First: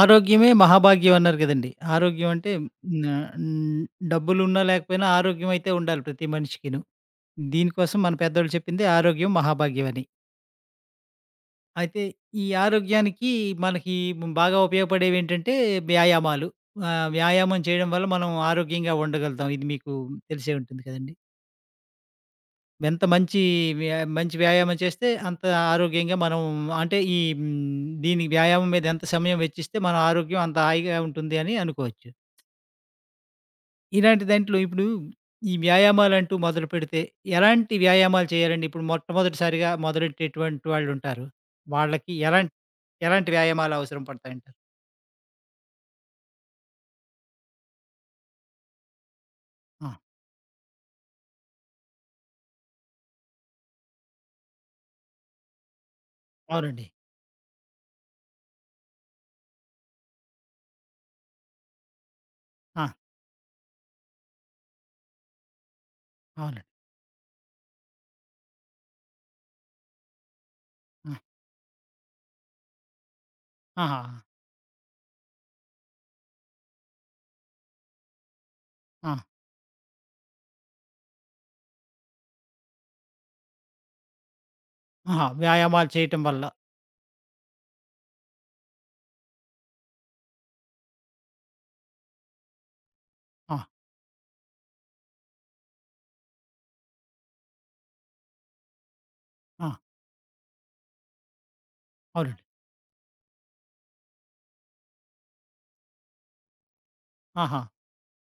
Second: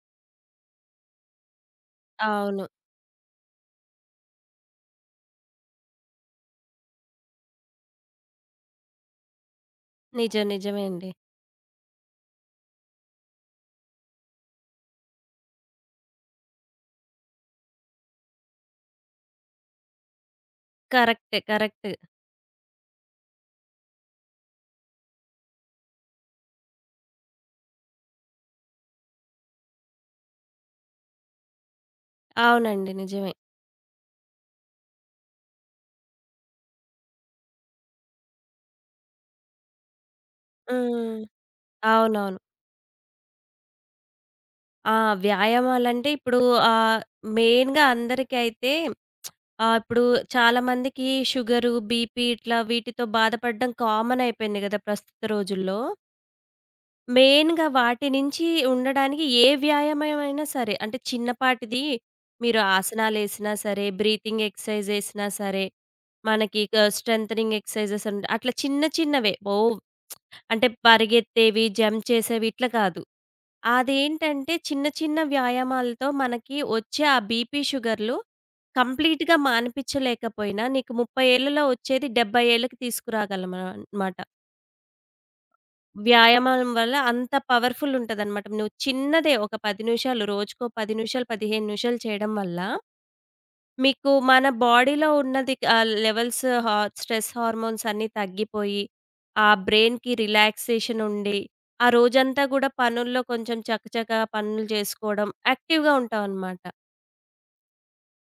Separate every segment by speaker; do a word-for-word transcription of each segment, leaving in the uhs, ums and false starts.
Speaker 1: ఆరోగ్యమే మహాభాగ్యం అన్నారు కదండీ! ఆరోగ్యం అంటే
Speaker 2: అవును.
Speaker 1: హ్మ్. ఆహ్, డబ్బులున్నా లేకపోయినా ఆరోగ్యం అయితే ఉండాలి ప్రతి మనిషికిను. దీనికోసం మన పెద్దోళ్ళు చెప్పింది ఆరోగ్యం మహాభాగ్యం అని.
Speaker 2: నిజం. నిజమే అండి.
Speaker 1: అయితే ఈ ఆరోగ్యానికి మనకి బాగా ఉపయోగపడేవేంటంటే వ్యాయామాలు. ఆహ్, వ్యాయామం చేయడం వల్ల మనం ఆరోగ్యంగా ఉండగలుగుతాం. ఇది మీకు తెలిసే ఉంటుంది కదండీ!
Speaker 2: కరెక్టే. కరెక్ట్.
Speaker 1: ఎంత మంచి వ్యా మంచి వ్యాయామం చేస్తే అంత ఆరోగ్యంగా మనం అంటే ఈ హ్మ్, దీని వ్యాయామం మీద ఎంత సమయం వెచ్చిస్తే మన ఆరోగ్యం అంత హాయిగా ఉంటుంది అని అనుకోవచ్చు.
Speaker 2: అవునండి. నిజమే.
Speaker 1: ఇలాంటి దాంట్లో ఇప్పుడు ఈ వ్యాయామాలంటూ మొదలుపెడితే ఎలాంటి వ్యాయామాలు చేయాలండి? ఇప్పుడు మొట్టమొదటిసారిగా మొదలెట్టేటువంటి
Speaker 2: హ్మ్.
Speaker 1: వాళ్ళుంటారు. వాళ్ళకి
Speaker 2: అవునవును.
Speaker 1: ఎలాంటి ఎలాంటి వ్యాయామాలు అవసరం పడతాయంటారు?
Speaker 2: ఆ! వ్యాయామాలంటే ఇప్పుడు ఆహ్, మెయిన్‌గా అందరికి అయితే ఆహ్,
Speaker 1: ఆ!
Speaker 2: ఇప్పుడు చాలా మందికి షుగరు, బీపీ ఇట్లా వీటితో బాధపడడం కామన్ అయిపోయింది గదా! ప్రస్తుత రోజుల్లో.
Speaker 1: అవునండి.
Speaker 2: మెయిన్‌గా వాటి నుంచి ఉండడానికి ఏ వ్యాయామమైనా సరే, అంటే చిన్నపాటిది మీరు
Speaker 1: ఆ!
Speaker 2: ఆసనాలేసినా సరే, బ్రీతింగ్ ఎక్సర్‌సైజ్ ఏసినా సరే, మనకి
Speaker 1: అవునండి.
Speaker 2: క స్ట్రెంథెనింగ్ ఎక్సర్‌సైజెస్ అండ్ అట్లా చిన్న చిన్నవే. ఓహ్! అంటే
Speaker 1: ఆ!
Speaker 2: పరిగెత్తేవి, జంప్ చేసేవి ఇట్లా కాదు.
Speaker 1: ఆహా!
Speaker 2: అదేంటంటే చిన్న చిన్న వ్యాయామాలతో మనకి వచ్చే ఆ బీపీ షుగర్‌లు
Speaker 1: ఆ!
Speaker 2: కంప్లీట్‌గా మాన్పిచ్చలేకపోయినా, నీకు ముప్పై ఏళ్లలో వచ్చేది డెబ్భై ఏళ్ళకి తీసుకురాగలం అన మాట.
Speaker 1: ఆహా! వ్యాయామాలు చేయటం వల్ల.
Speaker 2: వ్యాయామం వల్ల అంత పవర్‌ఫుల్ ఉంటదనమాట. నువ్వు చిన్నదే ఒక పది నిమిషాలు, రోజుకో పది నిమిషాలు, పదిహేను నిమిషాలు చేయడం వల్ల
Speaker 1: ఆ!
Speaker 2: మీకు మన బాడీలో ఉన్నది ఆహ్, లెవెల్స్ హా స్ట్రెస్ హార్మోన్స్ అన్నీ తగ్గిపోయి, ఆ
Speaker 1: ఆ!
Speaker 2: బ్రెయిన్‌కి రిలాక్సేషన్ ఉండి, ఆ
Speaker 1: అవునండి.
Speaker 2: రోజంతా గూడా పనుల్లో కొంచెం చకచకా పనులు జేసుకోవడం, యాక్టివ్‌గా ఉంటావనమాట.
Speaker 1: ఆహా!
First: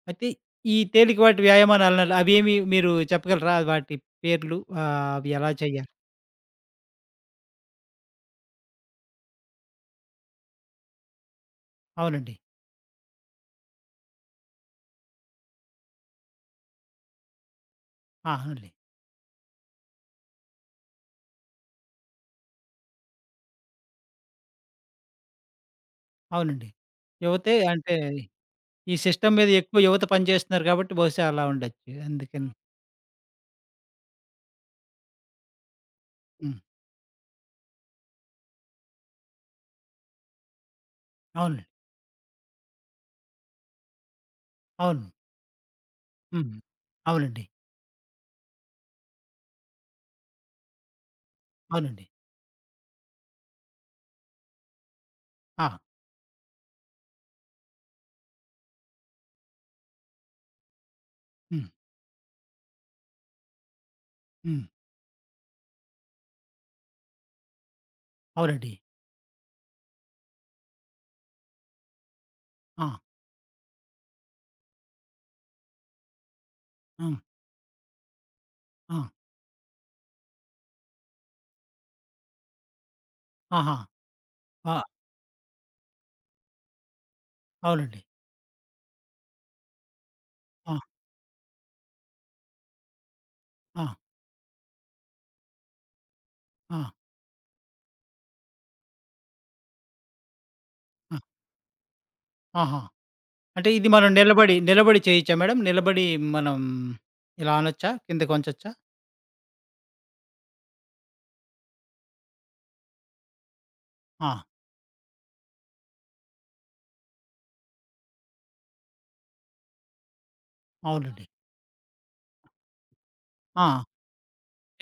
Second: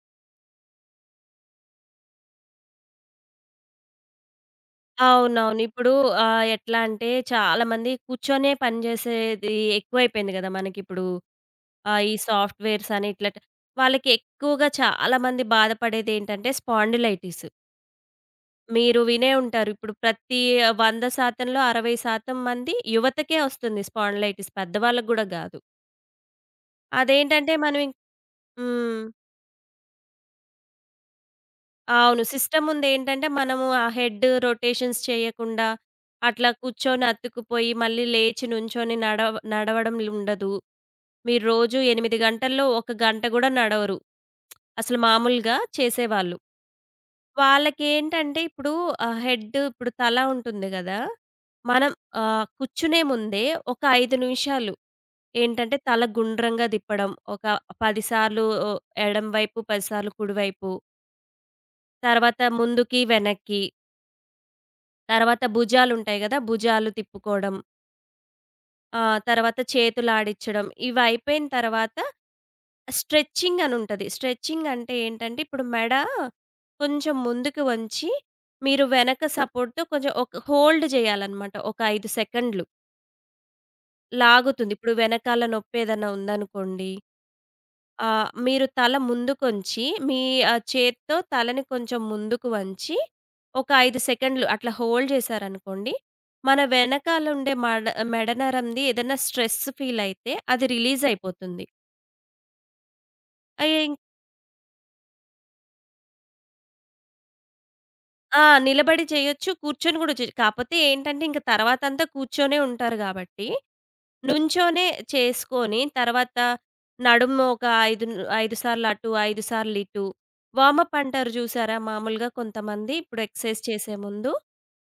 Speaker 1: అయితే ఈ తేలికపాటి వ్యాయామాలు అన్నారు. అవేమి మీరు చెప్పగలరా? వాటి పేర్లు, ఆహ్, అవి ఎలా
Speaker 2: అవునవును.
Speaker 1: చేయాలి?
Speaker 2: ఇప్పుడు ఆహ్, ఎట్లా అంటే చాలామంది కూర్చొనే పని జేసేది ఎక్కువైపోయింది గదా! మనకిప్పుడు. ఆ! ఈ
Speaker 1: అవునండి.
Speaker 2: సాఫ్ట్‌వేర్స్ అని ఇట్లా ట్ వాళ్ళకి ఎక్కువగా చాలామంది బాధపడేదేంటంటే స్పాండిలైటిస్.
Speaker 1: ఆ! అవునులే.
Speaker 2: మీరు వినే ఉంటారు. ఇప్పుడు ప్రతి వంద శాతం లో అరవై శాతం మంది యువతకే వస్తుంది స్పాండిలైటిస్, పెద్దవాళ్ళకి గూడా గాదు.
Speaker 1: అవునండి.
Speaker 2: అదేంటంటే
Speaker 1: యువతే
Speaker 2: మనం ఇం
Speaker 1: అంటే ఈ
Speaker 2: హ్మ్.
Speaker 1: సిస్టమ్ మీద ఎక్కువ యువత పనిచేస్తున్నారు కాబట్టి బహుశా అలా ఉండొచ్చు.
Speaker 2: అవును.
Speaker 1: అందుకని.
Speaker 2: సిస్టమ్ ముందేంటంటే మనము ఆ హెడ్ రొటేషన్స్ చేయకుండా అట్లా
Speaker 1: హ్మ్. హ్మ్.
Speaker 2: కూర్చొని అతుక్కుపోయి మళ్ళీ లేచి నుంచొని నడవ నడవడం ఉండదు. మీరు
Speaker 1: అవునండి.
Speaker 2: రోజు ఎనిమిది గంటల్లో ఒక గంట గూడా నడవరు. అసలు
Speaker 1: అవును.
Speaker 2: మామూలుగా చేసేవాళ్ళు.
Speaker 1: హ్మ్. అవునండి.
Speaker 2: వాళ్ళకేంటంటే ఇప్పుడు ఆహ్, హెడ్, ఇప్పుడు తల ఉంటుంది గదా! మనం
Speaker 1: అవునండి.
Speaker 2: ఆహ్, కూర్చునే ముందే ఒక ఐదు నిమిషాలు
Speaker 1: ఆ!
Speaker 2: ఏంటంటే తల గుండ్రంగా తిప్పడం. ఒక పది సార్లు ఓహ్, ఎడం వైపు, పది సార్లు కుడివైపు.
Speaker 1: హ్మ్.
Speaker 2: తర్వాత ముందుకి, వెనక్కి.
Speaker 1: హ్మ్.
Speaker 2: తర్వాత భుజాలుంటాయి గదా! భుజాలు తిప్పుకోవడం.
Speaker 1: అవునండి.
Speaker 2: ఆ! తర్వాత చేతులాడించడం. ఇవయిపోయిన తర్వాత
Speaker 1: ఆ!
Speaker 2: స్ట్రెచింగ్ అనుంటది. స్ట్రెచింగ్ అంటే ఏంటంటే, ఇప్పుడు మెడ కొంచెం
Speaker 1: హ్మ్.
Speaker 2: ముందుకు వంచి, మీరు
Speaker 1: ఆ!
Speaker 2: వెనక సపోర్ట్‌తో కొంచెం ఒక హోల్డ్ జేయాలనమాట. ఒక ఐదు సెకండ్‌లు
Speaker 1: ఆహా!
Speaker 2: లాగుతుంది.
Speaker 1: ఆ!
Speaker 2: ఇప్పుడు వెనకాల నొప్పేదన్నా ఉందనుకోండి,
Speaker 1: అవునండి.
Speaker 2: ఆ! మీరు తల ముందుకొంచి, మీ ఆహ్,
Speaker 1: ఆ!
Speaker 2: చేత్తో తలని కొంచెం ముందుకు వంచి, ఒక
Speaker 1: ఆ!
Speaker 2: ఐదు సెకండ్లు అట్లా హోల్డ్ చేశారనుకోండి, మన
Speaker 1: ఆ!
Speaker 2: వెనకాల ఉండే మడ మెడ నరంది ఏదైనా స్ట్రెస్ ఫీల్ అయితే అది రిలీజ్
Speaker 1: ఆ!
Speaker 2: అయిపోతుంది.
Speaker 1: ఆహా! అంటే
Speaker 2: అయ్
Speaker 1: ఇది మనం నిలబడి, నిలబడి చేయొచ్చా మేడం? నిలబడి మనం ఇలా అనొచ్చా? కిందకి
Speaker 2: ఆ!
Speaker 1: వంచొచ్చా?
Speaker 2: నిలబడి చేయొచ్చు. కూర్చొని గూడా చేయొచ్చు. కాపోతే ఏంటంటే, ఇంక తర్వాతంతా కూర్చొనే ఉంటారు గాబట్టి,
Speaker 1: ఆ!
Speaker 2: నుంచోనే చేసుకొని, తర్వాత నడుము ఒక ఐదు న్ ఐదు సార్లు అటు, ఐదు సార్లు ఇటు. వార్మప్
Speaker 1: అవునండి.
Speaker 2: అంటారు జూసారా? మామూలుగా కొంతమంది ఇప్పుడు ఎక్సర్‌సైజ్
Speaker 1: ఆ!
Speaker 2: చేసే ముందు,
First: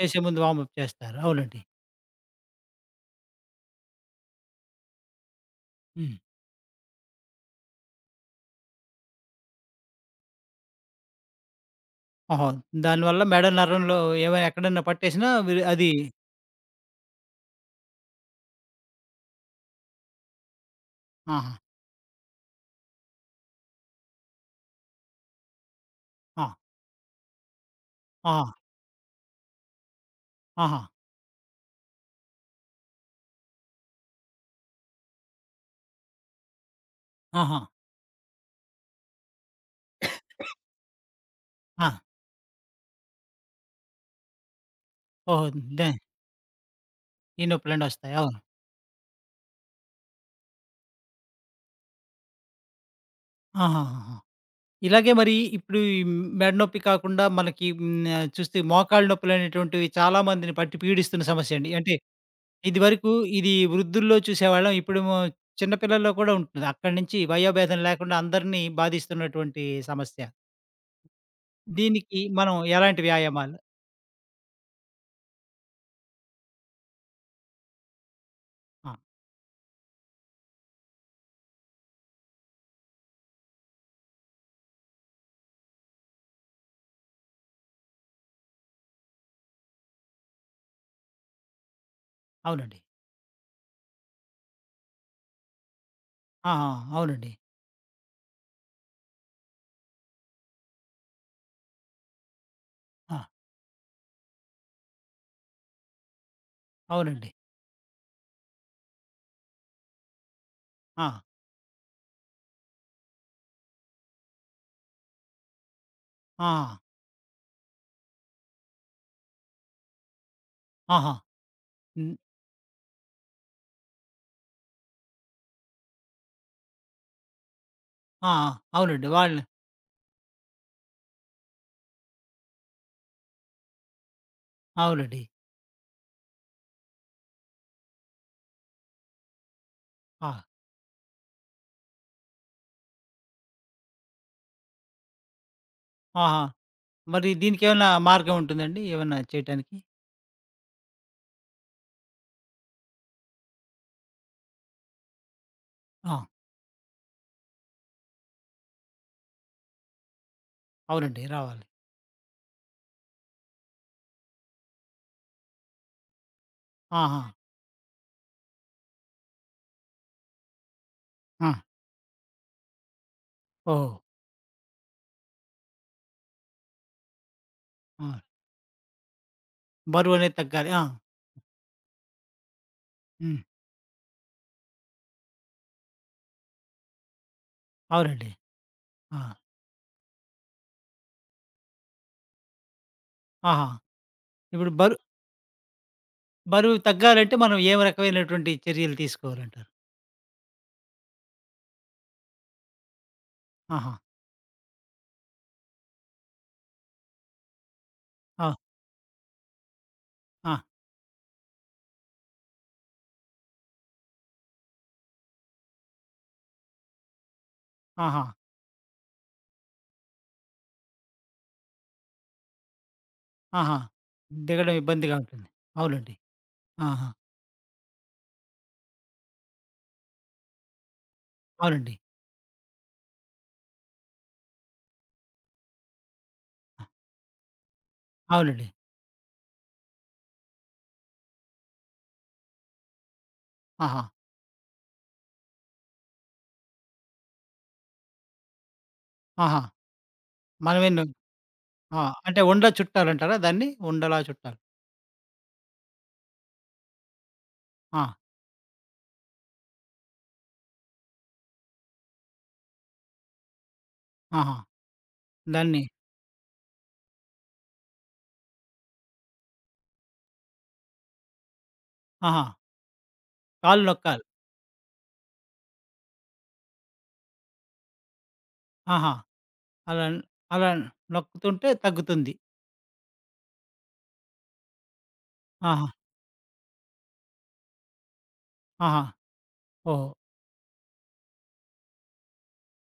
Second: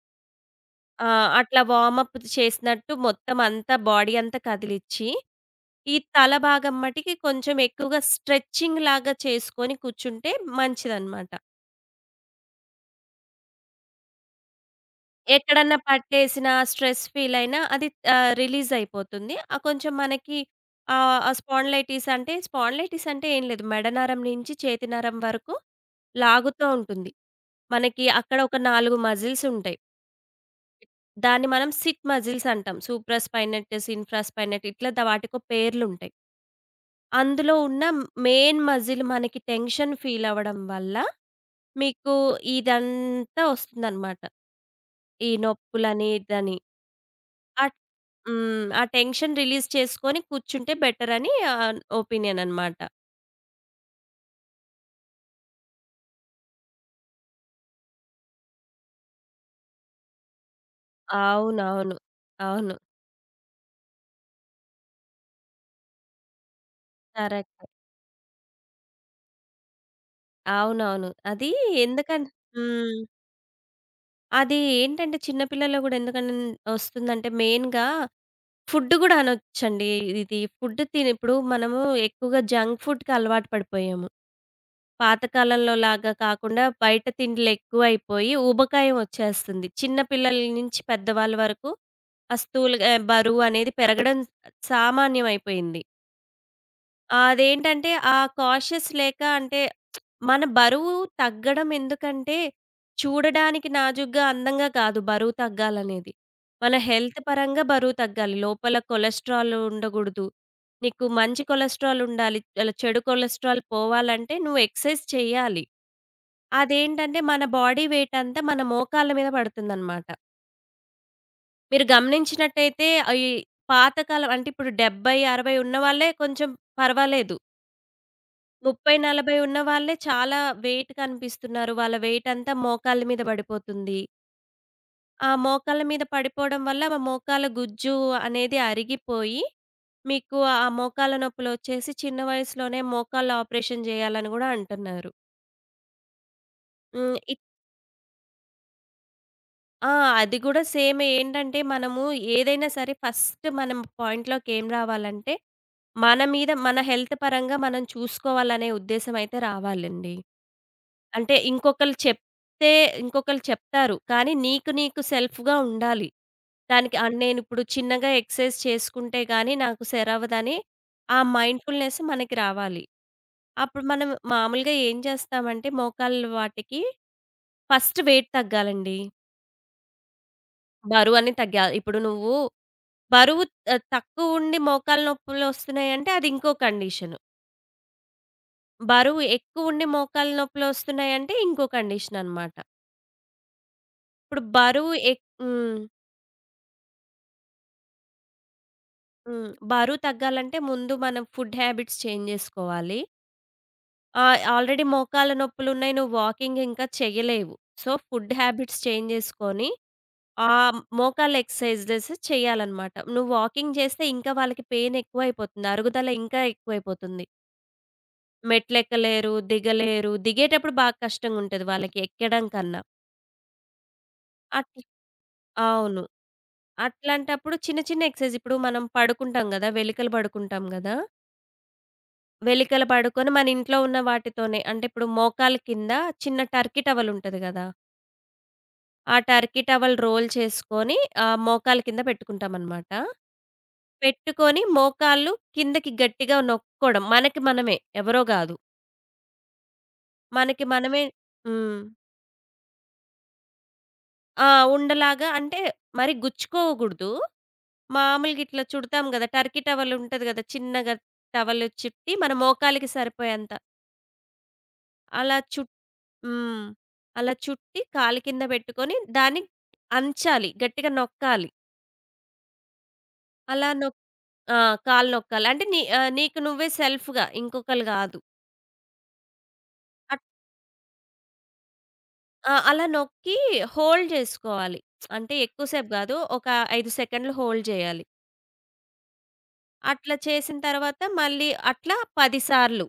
Speaker 1: చేసే ముందు వార్మప్
Speaker 2: ఆ!
Speaker 1: చేస్తారు. అవునండి.
Speaker 2: అట్లా వార్మప్ చేసినట్టు మొత్తం అంతా బాడీ అంతా కదిలిచ్చి, ఈ
Speaker 1: హ్మ్.
Speaker 2: తల భాగం మటికి కొంచెం ఎక్కువగా స్ట్రెచింగ్ లాగా చేసుకొని కూర్చుంటే మంచిదనమాట.
Speaker 1: ఓహో! దానివల్ల మెడ నరంలో ఏమైనా ఎక్కడన్నా పట్టేసినా విరి
Speaker 2: ఎక్కడన్నా
Speaker 1: అది
Speaker 2: పట్టేసినా, స్ట్రెస్ ఫీలయినా అది ఆహ్, రిలీజయిపోతుంది. ఆహ్, కొంచెం మనకి ఆహ్, ఆ
Speaker 1: ఆహా!
Speaker 2: స్పాండిలైటిస్ అంటే స్పాండిలైటిస్ అంటే ఏం లేదు. మెడ నరం నుంచి చేతి నరం వరకు
Speaker 1: ఆ!
Speaker 2: లాగుతూ ఉంటుంది. మనకి
Speaker 1: ఆ!
Speaker 2: అక్కడ ఒక నాలుగు మజిల్సుంటాయి.
Speaker 1: ఆహా!
Speaker 2: దాన్ని మనం సిట్ మజిల్స్ అంటాం. సూప్రాస్పైనటస్, ఇన్ఫ్రాస్పైనట్ ఇట్లా ద వాటికో పేర్లుంటాయి. అందులో
Speaker 1: ఆహా!
Speaker 2: ఉన్న మెయిన్ మజిల్ మనకి టెన్షన్ ఫీలవ్వడం వల్ల
Speaker 1: ఆ!
Speaker 2: మీకు ఇదంతా ఒస్తుందనమాట. ఈ
Speaker 1: ఓహో! దే
Speaker 2: నొప్పులని, ఇదని.
Speaker 1: ఈ
Speaker 2: ఆ
Speaker 1: నొప్పులన్నీ వస్తాయి. అవును.
Speaker 2: హ్మ్. ఆ టెన్షన్ రిలీజ్ చేసుకొని కూర్చుంటే బెటరని ఆహ్, ఒపీనియన్ అనమాట.
Speaker 1: ఆహాహాహా! ఇలాగే మరి ఇప్పుడు ఈ మెడ నొప్పి కాకుండా మనకి హ్మ్, ఆహ్, చూస్తే మోకాళ్ళ నొప్పులనేటువంటివి చాలా మందిని పట్టి పీడిస్తున్న సమస్య అండి. అంటే
Speaker 2: అవునవును. అవును.
Speaker 1: ఇదివరకు ఇది వృద్ధుల్లో చూసేవాళ్ళం. ఇప్పుడేమో చిన్న పిల్లల్లో కూడా ఉంటుంది. అక్కడి నుంచి
Speaker 2: కరెక్టే.
Speaker 1: వయోభేదం లేకుండా అందరినీ బాధిస్తున్నటువంటి సమస్య.
Speaker 2: అవునవును. అది
Speaker 1: దీనికి
Speaker 2: ఎందుకన్
Speaker 1: మనం
Speaker 2: హ్మ్.
Speaker 1: ఎలాంటి వ్యాయామాలు?
Speaker 2: అది ఏంటంటే చిన్న పిల్లల్లో గూడా ఎందుకని ఒస్తుందంటే మెయిన్‌గా
Speaker 1: ఆ!
Speaker 2: ఫుడ్ గూడా అనొచ్చండి. ఇది ఫుడ్ తిని ఇప్పుడు మనము ఎక్కువగా జంక్ ఫుడ్‌కి అలవాటు పడిపోయాము. పాత కాలంలో లాగా కాకుండా బయట తిండ్లెక్కువైపోయి ఊబకాయం ఒచ్చేస్తుంది. చిన్న పిల్లల నుంచి పెద్దవాళ్ళ వరకు ఆ స్థూల
Speaker 1: అవునండి.
Speaker 2: ఆహ్, బరువనేది పెరగడం సామాన్యమైపోయింది.
Speaker 1: ఆహా! అవునండి.
Speaker 2: అదేంటంటే, ఆ కాషియస్ లేక అంటే మన బరువు తగ్గడం ఎందుకంటే,
Speaker 1: ఆ!
Speaker 2: చూడడానికి నాజూగ్గా, అందంగా కాదు బరువు తగ్గాలనేది. మన హెల్త్
Speaker 1: అవునండి.
Speaker 2: పరంగా బరువు తగ్గాలి. లోపల కొలెస్ట్రాల్ ఉండగూడదు. నీకు
Speaker 1: ఆ!
Speaker 2: మంచి కొలెస్ట్రాల్ ఉండాలి. అలా చెడు కొలెస్ట్రాల్ పోవాలంటే నువ్వు ఎక్సర్సైజ్ చెయ్యాలి.
Speaker 1: ఆ!
Speaker 2: అదేంటంటే, మన బాడీ వెయిట్ అంతా మన మోకాళ్ళ మీద పడుతుందనమాట.
Speaker 1: ఆహా!
Speaker 2: మీరు
Speaker 1: హ్మ్.
Speaker 2: గమనించినట్టయితే, అయి పాతకాలం అంటే ఇప్పుడు డెబ్భై, అరవై ఉన్నవాళ్ళే కొంచెం పర్వాలేదు.
Speaker 1: ఆ! ఆ!
Speaker 2: ముప్పై,
Speaker 1: అవునండి.
Speaker 2: నలభై
Speaker 1: వాళ్ళు
Speaker 2: ఉన్న వాళ్ళే చాలా వెయిట్ కనిపిస్తున్నారు. వాళ్ళ వెయిట్ అంతా మోకాళ్ళ మీద పడిపోతుంది.
Speaker 1: అవునండి.
Speaker 2: ఆ మోకాళ్ళ మీద పడిపోవడం వల్ల మా మోకాళ్ళ గుజ్జు అనేది అరిగిపోయి,
Speaker 1: ఆ!
Speaker 2: మీకు ఆ మోకాళ్ళ నొప్పులొచ్చేసి చిన్న వయసులోనే మోకాళ్ళ ఆపరేషన్ చేయాలని గూడా అంటున్నారు.
Speaker 1: ఆహా!
Speaker 2: హ్మ్.
Speaker 1: మరి
Speaker 2: ఇట్
Speaker 1: దీనికేమన్నా మార్గం ఉంటుందండి? ఏమన్నా చేయటానికి?
Speaker 2: ఆ! అది గూడా సేమే. ఏంటంటే మనము ఏదైనా సరే ఫస్ట్ మనం పాయింట్‌లోకి ఏం రావాలంటే, మన
Speaker 1: ఆ!
Speaker 2: మీద మన హెల్త్ పరంగా మనం చూసుకోవాలనే ఉద్దేశ్యం అయితే రావాలండి.
Speaker 1: అవునండి.
Speaker 2: అంటే
Speaker 1: రావాలి.
Speaker 2: ఇంకొకళ్ళు చెప్తే ఇంకొకళ్ళు చెప్తారు. కానీ నీకు నీకు సెల్ఫ్‌గా ఉండాలి. దానికి ఆహ్,
Speaker 1: ఆహా!
Speaker 2: నేనిప్పుడు చిన్నగా ఎక్సర్‌సైజ్ చేసుకుంటే గాని నాకు సెరవ్వదని ఆ
Speaker 1: ఆ!
Speaker 2: మైండ్‌ఫుల్‌నెస్ మనకి రావాలి. అప్పుడు
Speaker 1: ఓహో!
Speaker 2: మనం మామూలుగా ఏం చేస్తామంటే మోకాళ్ళ వాటికి ఫస్ట్
Speaker 1: ఆ!
Speaker 2: వెయిట్ తగ్గాలండి.
Speaker 1: బరువనేది తగ్గాలి. ఆ!
Speaker 2: బరువని తగ్గాలి. ఇప్పుడు నువ్వు
Speaker 1: హ్మ్.
Speaker 2: బరువు ఆహ్, తక్కువుండి మోకాళ్ళ నొప్పులొస్తున్నాయంటే అది ఇంకో కండిషన్.
Speaker 1: అవునండి.
Speaker 2: బరువు
Speaker 1: ఆ!
Speaker 2: ఎక్కువుండి మోకాళ్ళ నొప్పులొస్తున్నాయంటే ఇంకో కండిషన్ అనమాట.
Speaker 1: ఆహా!
Speaker 2: ఇప్పుడు
Speaker 1: ఇప్పుడు
Speaker 2: బరువు
Speaker 1: బరు
Speaker 2: ఎక్ హ్మ్.
Speaker 1: బరువు తగ్గాలంటే మనం ఏ రకమైనటువంటి చర్యలు
Speaker 2: హ్మ్.
Speaker 1: తీసుకోవాలంటారు?
Speaker 2: బరువు తగ్గాలంటే ముందు మనం ఫుడ్ హ్యాబిట్స్ చేంజ్ జేసుకోవాలి.
Speaker 1: ఆహా!
Speaker 2: ఆహ్, ఆల్రెడీ మోకాళ్ళ నొప్పులున్నాయి. నువ్వు వాకింగ్ ఇంకా చేయలేవు. సో, ఫుడ్
Speaker 1: ఆ!
Speaker 2: హ్యాబిట్స్ చేంజ్ జేసుకొని
Speaker 1: ఆ!
Speaker 2: ఆహ్, మోకాళ్ళ ఎక్సర్‌సైజెస్ చేయాలనమాట. నువ్వు వాకింగ్ చేస్తే ఇంకా వాళ్ళకి పెయిన్ ఎక్కువైపోతుంది. అరుగుదల ఇంకా ఎక్కువైపోతుంది.
Speaker 1: ఆహా!
Speaker 2: మెట్లెక్కలేరు, దిగలేరు. దిగేటప్పుడు బాగా కష్టంగుంటది వాళ్ళకి ఎక్కడం కన్నా.
Speaker 1: ఆహా! దిగడం
Speaker 2: అట్లా
Speaker 1: ఇబ్బందిగా ఉంటుంది.
Speaker 2: అవును.
Speaker 1: అవునండి. ఆహా!
Speaker 2: అట్లాంటప్పుడు చిన్న చిన్న ఎక్సర్‌సైజ్, ఇప్పుడు మనం పడుకుంటాం గదా! వెలికలు పడుకుంటాం గదా!
Speaker 1: అవునండి.
Speaker 2: వెలికల పడుకొని మన ఇంట్లో ఉన్న వాటితోనే, అంటే ఇప్పుడు మోకాళ్ళ కింద చిన్న టర్కీ
Speaker 1: ఆ!
Speaker 2: టవల్ ఉంటది గదా!
Speaker 1: అవునండి.
Speaker 2: ఆ టర్కీ టవల్ రోల్ చేసుకొని ఆహ్, మోకాళ్ళ కింద పెట్టుకుంటామనమాట.
Speaker 1: ఆహా!
Speaker 2: పెట్టుకొని మోకాళ్ళు కిందకి గట్టిగా నొక్కోవడం. మనకి మనమే, ఎవరో గాదు.
Speaker 1: ఆహా!
Speaker 2: మనకి
Speaker 1: మనమే
Speaker 2: మనమే
Speaker 1: ను.
Speaker 2: హ్మ్.
Speaker 1: ఆ! అంటే ఉండ చుట్టాలంటారా దాన్ని? ఉండలా
Speaker 2: ఆ!
Speaker 1: చుట్టాలి.
Speaker 2: ఉండలాగా అంటే మరి గుచ్చుకోకూడదు.
Speaker 1: ఆ!
Speaker 2: మామూలుగా ఇట్లా చుడతాం గదా! టర్కీ టవల్ ఉంటది గదా! చిన్నగా టవల్ చుట్టి మన మోకాలికి సరిపోయేంత
Speaker 1: ఆహా!
Speaker 2: అలా చుట్
Speaker 1: దాన్ని
Speaker 2: హ్మ్. అలా చుట్టి కాలు కింద పెట్టుకొని దాన్ని అంచాలి. గట్టిగా నొక్కాలి.
Speaker 1: ఆహా!
Speaker 2: అలా
Speaker 1: కాళ్ళు
Speaker 2: నొక్
Speaker 1: నొక్కాలి.
Speaker 2: ఆ! కాలు నొక్కాలి. అంటే నీ ఆహ్, నీకు నువ్వే సెల్ఫ్‌గా, ఇంకొకళ్ళు గాదు.
Speaker 1: ఆహా! అలా
Speaker 2: అట్
Speaker 1: అలా నొక్కుతుంటే తగ్గుతుంది.
Speaker 2: ఆ! అలా నొక్కి హోల్డ్ జేసుకోవాలి. అంటే ఎక్కువ
Speaker 1: ఆహా!
Speaker 2: సేపు గాదు. ఒక ఐదు సెకండ్‌లు హోల్డ్ జేయాలి.
Speaker 1: ఆహా! ఓహో!
Speaker 2: అట్లా చేసిన తర్వాత మళ్ళీ అట్లా పది సార్లు.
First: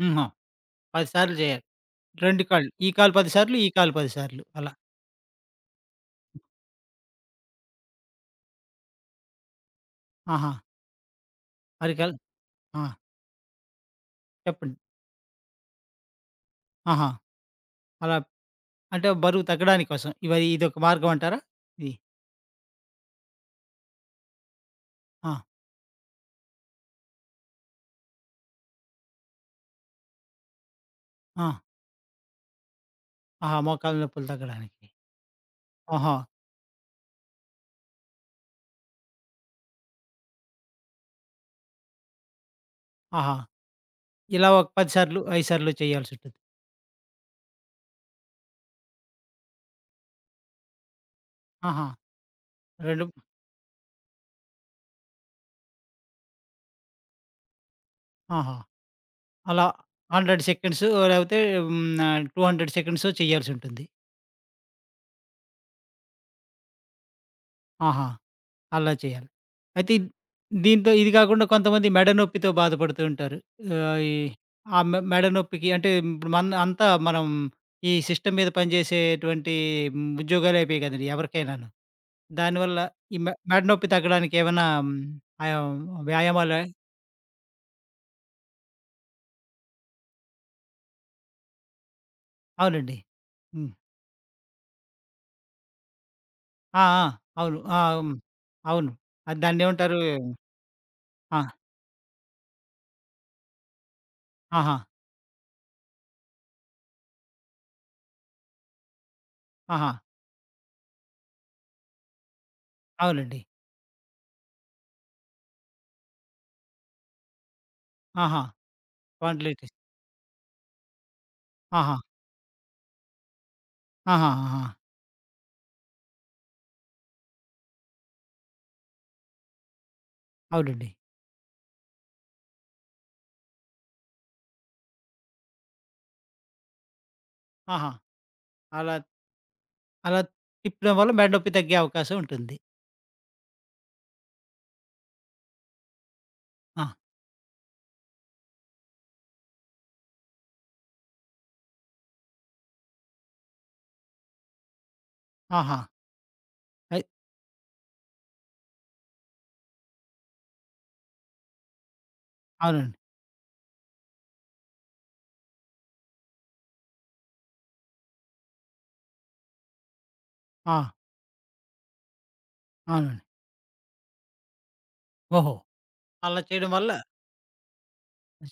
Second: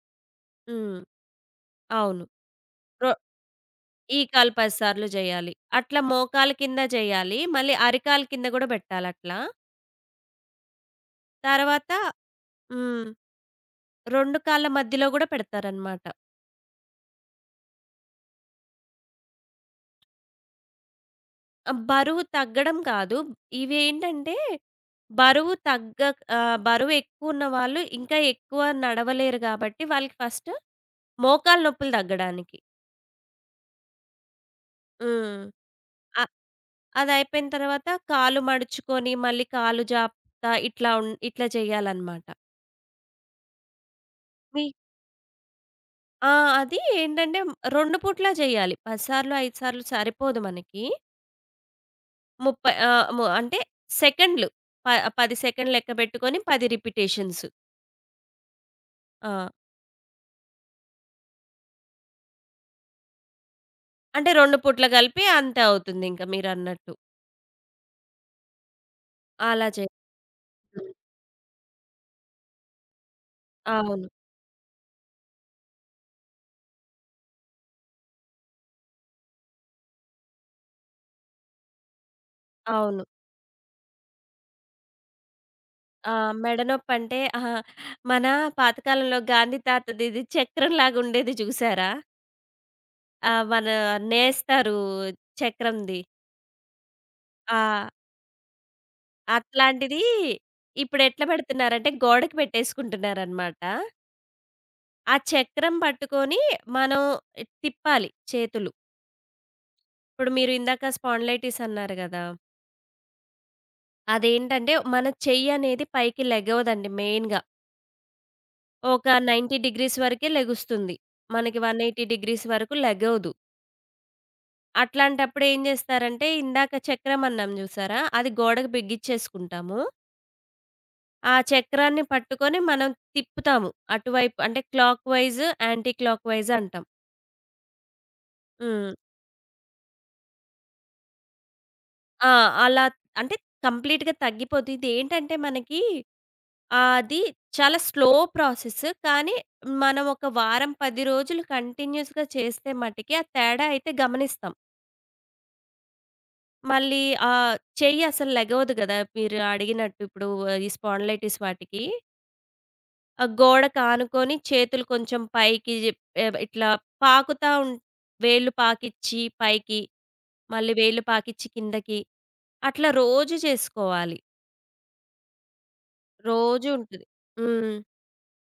Speaker 1: హుహు.
Speaker 2: హ్మ్.
Speaker 1: పది సార్లు చేయాలి.
Speaker 2: అవును.
Speaker 1: రెండు కాళ్ళు. ఈ
Speaker 2: రొ
Speaker 1: కాలు పది సార్లు, ఈ కాలు పది
Speaker 2: ఈ
Speaker 1: సార్లు
Speaker 2: కాలు పది
Speaker 1: అలా.
Speaker 2: సార్లు జేయాలి. అట్లా మోకాలు కింద జేయాలి. మళ్ళీ అరికాలు కింద గూడా బెట్టాలట్లా.
Speaker 1: ఆహా!
Speaker 2: తర్వాత
Speaker 1: అరికాలు ఆ!
Speaker 2: హ్మ్. రెండు కాళ్ళ
Speaker 1: చెప్పండి.
Speaker 2: మధ్యలో గూడా పెడతారనమాట.
Speaker 1: ఆహా! అలా అంటే బరువు తగ్గడానికి కోసం. ఇవ ఇదొక మార్గం అంటారా?
Speaker 2: ఆహ్,
Speaker 1: ఇది.
Speaker 2: బరువు తగ్గడం కాదు. ఇవేంటంటే
Speaker 1: ఆ!
Speaker 2: బరువు తగ్గక్ ఆహ్, బరువెక్కువున్న వాళ్ళు ఇంకా ఎక్కువ నడవలేరు గాబట్టి, వాళ్ళకి ఫస్ట్
Speaker 1: ఆ!
Speaker 2: మోకాళ్ళ నొప్పులు తగ్గడానికి.
Speaker 1: ఆహా! మోకాళ్ళ నొప్పులు తగ్గడానికి.
Speaker 2: హ్మ్.
Speaker 1: ఆహా!
Speaker 2: అ అదయిపోయిన తర్వాత కాలు మడుచుకొని, మళ్ళీ కాలు జాపుతా ఇట్లా ఉన్ ఇట్లా చేయాలనమాట.
Speaker 1: ఆహా! ఇలా
Speaker 2: మీ
Speaker 1: ఒక పది సార్లు, ఐదు సార్లు
Speaker 2: ఆ!
Speaker 1: చేయాల్సుంటుంది.
Speaker 2: అది ఏంటంటే రెండు పూట్లా జేయాలి. పది సార్లు, ఐదు సార్లు సరిపోదు మనకి.
Speaker 1: ఆహా!
Speaker 2: ముప్పై
Speaker 1: రెండు
Speaker 2: ఆహ్, ము అంటే సెకండ్‌లు. ప పది సెకండ్‌లు లెక్క పెట్టుకొని పది రిపిటేషన్స్.
Speaker 1: ఆహా!
Speaker 2: ఆ!
Speaker 1: అలా వంద సెకండ్స్ లేకపోతే హ్మ్. ఆహ్, రెండు వందల సెకండ్సో చేయాల్సుంటుంది.
Speaker 2: అంటే రెండు పూట్ల కలిపి అంతే అవుతుందింక మీరన్నట్టు.
Speaker 1: ఆహా! అలా చేయాలి.
Speaker 2: అలా
Speaker 1: అయితే ఇద్-
Speaker 2: చేస్తాం.
Speaker 1: దీంతో ఇది కాకుండా కొంతమంది మెడ నొప్పితో బాధపడుతూ ఉంటారు. ఆహ్,
Speaker 2: అవును.
Speaker 1: ఈ ఆ మె మెడ నొప్పికి అంటే ఇప్పుడు మన అంతా మనం ఈ సిస్టమ్ మీద పనిచేసేటువంటి మ్, ఉద్యోగాలు అయిపోయాయి కదండీ! ఎవరికైనాను. దానివల్ల
Speaker 2: అవును.
Speaker 1: ఈ మె మెడ నొప్పి తగ్గడానికి ఏమైనా హ్మ్, ఆహ్,
Speaker 2: ఆ!
Speaker 1: వ్యాయామాలు?
Speaker 2: మెడనొప్పంటే అహా! మన పాతకాలంలో గాంధీ తాతది ఇది చక్రంలాగా ఉండేది చూసారా?
Speaker 1: అవునండి.
Speaker 2: ఆ! మన
Speaker 1: హ్మ్.
Speaker 2: నేస్తారు చక్రంది.
Speaker 1: ఆ! ఆ! అవును.
Speaker 2: ఆ!
Speaker 1: ఆ! హ్మ్. అవును. అది
Speaker 2: అట్లాంటిది
Speaker 1: దాన్నేమంటారు?
Speaker 2: ఇప్పుడెట్లా
Speaker 1: ఆ!
Speaker 2: పెడుతున్నారంటే గోడకి పెట్టేసుకుంటున్నారనమాట.
Speaker 1: ఆహా!
Speaker 2: ఆ చక్రం పట్టుకొని మనం తిప్పాలి చేతులు.
Speaker 1: ఆహా!
Speaker 2: ఇప్పుడు మీరు ఇందాక స్పాండిలైటిస్ అన్నారు గదా!
Speaker 1: అవునండి.
Speaker 2: అదేంటంటే మన చెయ్యి అనేది పైకి లెగవదండి మెయిన్‌గా.
Speaker 1: ఆహా!
Speaker 2: ఒక తొంభై
Speaker 1: స్పాండిలైటిస్.
Speaker 2: డిగ్రీస్ వరకే లెగుస్తుంది. మనకి
Speaker 1: ఆహా!
Speaker 2: నూట ఎనభై డిగ్రీస్ వరకు లెగవదు.
Speaker 1: ఆహాహాహా!
Speaker 2: అట్లాంటప్పుడు ఏం జేస్తారంటే ఇందాక చక్రం అన్నాం జూసారా? అది గోడకు బిగించేసుకుంటాము.
Speaker 1: అవునండి.
Speaker 2: ఆ చక్రాన్ని పట్టుకొని మనం తిప్పుతాము. అటువైపు అంటే క్లాక్‌వైస్, యాంటీ క్లాక్‌వైస్ అంటాం.
Speaker 1: ఆహా!
Speaker 2: హ్మ్.
Speaker 1: అలా అలా తిప్పడం వల్ల మెడ నొప్పి తగ్గే అవకాశం
Speaker 2: ఆ!
Speaker 1: ఉంటుంది.
Speaker 2: అలా అంటే కంప్లీట్‌గా తగ్గిపోద్ది. ఇదేంటంటే మనకి
Speaker 1: ఆ!
Speaker 2: ఆహ్, అది చాలా స్లో ప్రాసెస్. కానీ మనం ఒక వారం, పది రోజులు కంటిన్యూయస్‌గా చేస్తే మటికి ఆ తేడా అయితే గమనిస్తాం.
Speaker 1: ఆహా!
Speaker 2: మళ్ళీ
Speaker 1: అయి
Speaker 2: ఆహ్, చెయ్యి అసలు లెగవదు గదా! మీరు అడిగినట్టు ఇప్పుడు ఈ స్పాండిలైటిస్ వాటికి.
Speaker 1: అవునండి.
Speaker 2: ఆ గోడకు ఆనుకొని చేతులు కొంచెం పైకి ఆహ్, ఇట్లా పాకుతా ఉం వేళ్ళు పాకిచ్చి పైకి, మళ్ళీ
Speaker 1: ఆ!
Speaker 2: వేళ్ళు పాకిచ్చి కిందకి అట్లా
Speaker 1: అవునండి.
Speaker 2: రోజు చేసుకోవాలి.
Speaker 1: ఓహో! అలా
Speaker 2: రోజు
Speaker 1: చేయడం వల్ల
Speaker 2: ఉంటది. హ్మ్.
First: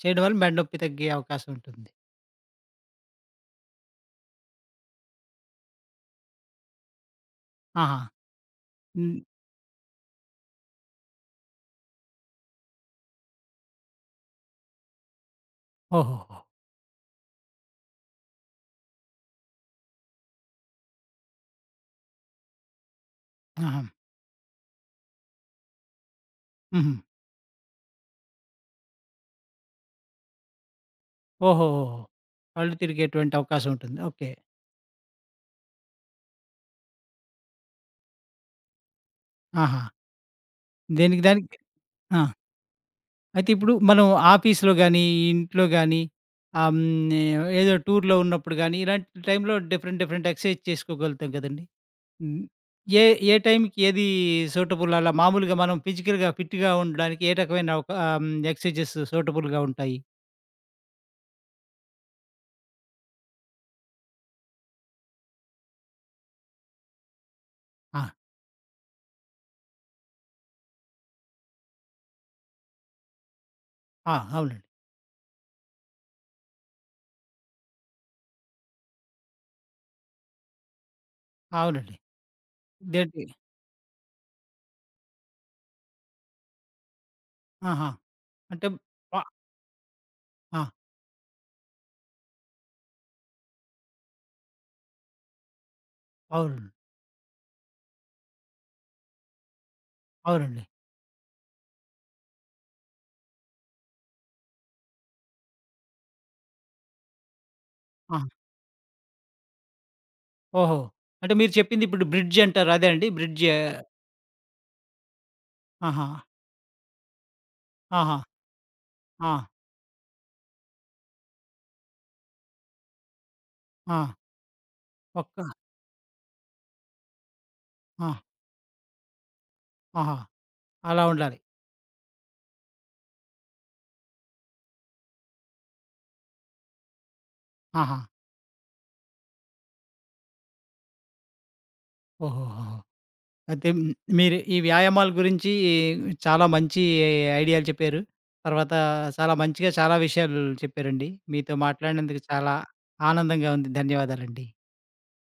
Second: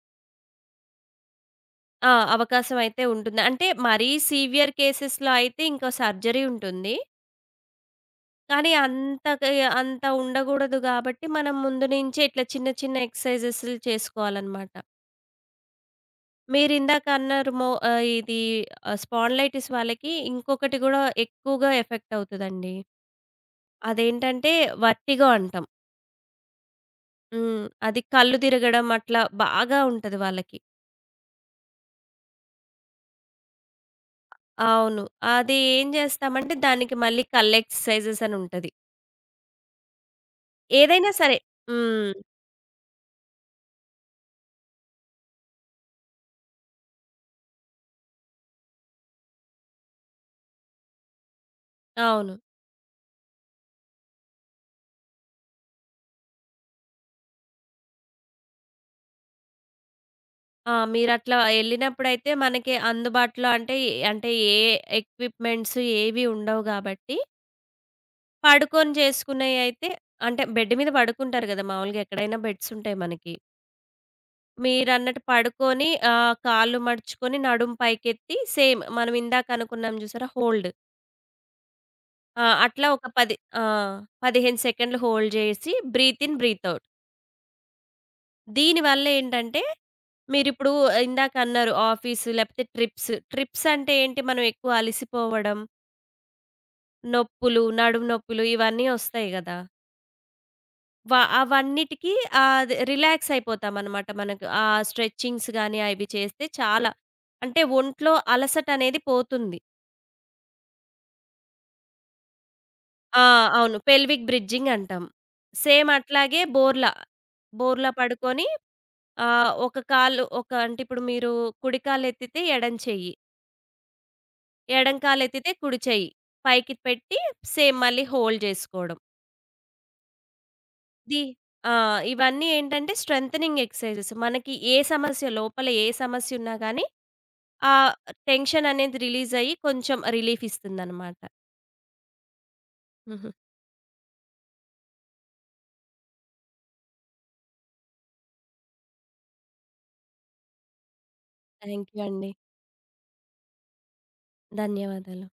Speaker 1: చేయడం వల్ల మెడ నొప్పి తగ్గే అవకాశం ఉంటుంది.
Speaker 2: ఆ! అవకాశం అయితే ఉంటుంది. అంటే మరీ సివియర్ కేసెస్‌లో అయితే ఇంకా సర్జరీ ఉంటుంది.
Speaker 1: ఆహా!
Speaker 2: కానీ
Speaker 1: హ్మ్.
Speaker 2: అంతకి అంత ఉండగూడదు గాబట్టి, మనం ముందు నుంచే ఇట్లా చిన్న చిన్న ఎక్సర్సైజెస్‌లు చేసుకోవాలనమాట.
Speaker 1: ఓహోహో!
Speaker 2: మీరిందాక అన్నారు మో ఆహ్, ఇది ఆహ్, స్పాండిలైటిస్ వాళ్ళకి ఇంకొకటి గూడా ఎక్కువగా ఎఫెక్ట్ అవుతదండి.
Speaker 1: ఆహా!
Speaker 2: అదేంటంటే వర్టిగో అంటాం.
Speaker 1: హుహు.
Speaker 2: హ్మ్. అది కళ్ళు తిరగడం అట్లా బాగా ఉంటది వాళ్ళకి.
Speaker 1: ఓహోహోహో! కళ్ళు తిరిగేటువంటి అవకాశం ఉంటుంది. ఓకే.
Speaker 2: అవును. అది ఏం జేస్తామంటే దానికి మళ్ళీ కళ్ళు ఎక్సర్‌సైజెస్ అని ఉంటది.
Speaker 1: ఆహా!
Speaker 2: ఏదైనా
Speaker 1: దేనికి
Speaker 2: సరే.
Speaker 1: దానికి
Speaker 2: హ్మ్.
Speaker 1: ఆ! అయితే ఇప్పుడు మనం ఆఫీస్‌లో గాని, ఇంట్లో గాని, ఆహ్, హ్మ్. ఏదో టూర్‌లో ఉన్నప్పుడు గాని, ఇలాంటి టైంలో డిఫరెంట్, డిఫరెంట్ ఎక్సర్సైజ్ చేసుకోగలుగుతాం కదండీ!
Speaker 2: అవును.
Speaker 1: హ్మ్. ఏ, ఏ టైంకి ఏది సూటబుల్, అలా మామూలుగా మనం ఫిజికల్‌గా ఫిట్‌గా ఉండడానికి ఏ రకమైన ఒక ఆహ్, హ్మ్, ఎక్సర్‌సైజెస్ సూటబుల్‌గా ఉంటాయి?
Speaker 2: ఆ! మీరట్లా ఎళ్ళినప్పుడైతే మనకి అందుబాటులో అంటే, ఏ- అంటే ఏ ఎక్విప్‌మెంట్స్ ఏవి ఉండవు గాబట్టి,
Speaker 1: ఆ!
Speaker 2: పడుకొని చేసుకునేయైతే అంటే బెడ్ మీద పడుకుంటారు గదా! మామూలుగా ఎక్కడైనా బెడ్స్ ఉంటాయి మనకి.
Speaker 1: ఆ! అవునండి.
Speaker 2: మీరన్నట్టు పడుకొని ఆహ్, కాళ్ళు మడుచుకొని నడుము పైకెత్తి, సేమ్ మనం ఇందాక అనుకున్నాం జూసారా? హోల్డ్.
Speaker 1: అవునండి.
Speaker 2: ఆ! అట్లా ఒక
Speaker 1: దేనికి
Speaker 2: పది ఆ! పదిహేను సెకండ్లు హోల్డ్ జేసి బ్రీత్ ఇన్, బ్రీత్ ఔట్.
Speaker 1: ఆహా! అంటే
Speaker 2: దీనివల్ల
Speaker 1: ప
Speaker 2: ఏంటంటే,
Speaker 1: ఆ!
Speaker 2: మీరిప్పుడు ఇందాకన్నారు ఆఫీసు లేపోతే ట్రిప్స్. ట్రిప్స్ అంటే ఏంటి? మనం ఎక్కువ అలిసిపోవడం,
Speaker 1: అవును.
Speaker 2: నొప్పులు, నడుము నొప్పులు ఇవన్నీ ఒస్తాయి గదా!
Speaker 1: అవునండి.
Speaker 2: వ అవన్నిటికి ఆహ్, అది రిలాక్స్ అయిపోతామనమాట. మనకు ఆ స్ట్రెచింగ్స్ గాని అవి చేస్తే చాలా, అంటే ఒంట్లో
Speaker 1: ఆ!
Speaker 2: అలసటనేది పోతుంది.
Speaker 1: ఓహో! అంటే మీరు చెప్పింది ఇప్పుడు బ్రిడ్జ్ అంటారు అదే అండి?
Speaker 2: ఆ!
Speaker 1: బ్రిడ్జ్?
Speaker 2: అవును. పెల్విక్ బ్రిడ్జింగ్ అంటాం. సేమ్
Speaker 1: ఆహా!
Speaker 2: అట్లాగే బోర్లా. బోర్లా
Speaker 1: ఆహా!
Speaker 2: పడుకొని
Speaker 1: ఆ!
Speaker 2: ఆహ్, ఒక కాలు ఒక అంటే ఇప్పుడు మీరు కుడి కాలెత్తితే ఎడం చెయ్యి.
Speaker 1: ఆ!
Speaker 2: ఎడం
Speaker 1: ఒక్క
Speaker 2: కాలెత్తితే కుడి చెయ్యి. పైకి పెట్టి సేమ్ మళ్ళీ
Speaker 1: ఆ!
Speaker 2: హోల్డ్ జేసుకోవడం.
Speaker 1: ఆహా! అలా
Speaker 2: ది
Speaker 1: ఉండాలి.
Speaker 2: ఆ! ఇవన్నీ ఏంటంటే స్ట్రెంథెనింగ్ ఎక్సర్‌సైజెస్. మనకి ఏ సమస్య, లోపల ఏ సమస్యున్నా గానీ, ఆ
Speaker 1: ఆహా!
Speaker 2: టెన్షన్ అనేది రిలీజ్ అయ్యి కొంచెం రిలీఫ్ ఇస్తుందనమాట.
Speaker 1: ఓహోహోహో!
Speaker 2: హుహు.
Speaker 1: అయితే హ్మ్. మీరు ఈ వ్యాయామాల గురించి చాలా మంచి ఐడియాలు చెప్పారు. తర్వాత చాలా మంచిగా చాలా విషయాలు చెప్పారండి. మీతో
Speaker 2: థాంక్ యూ
Speaker 1: మాట్లాడినందుకు
Speaker 2: అండి.
Speaker 1: చాలా ఆనందంగా ఉంది. ధన్యవాదాలండి.
Speaker 2: ధన్యవాదాలు.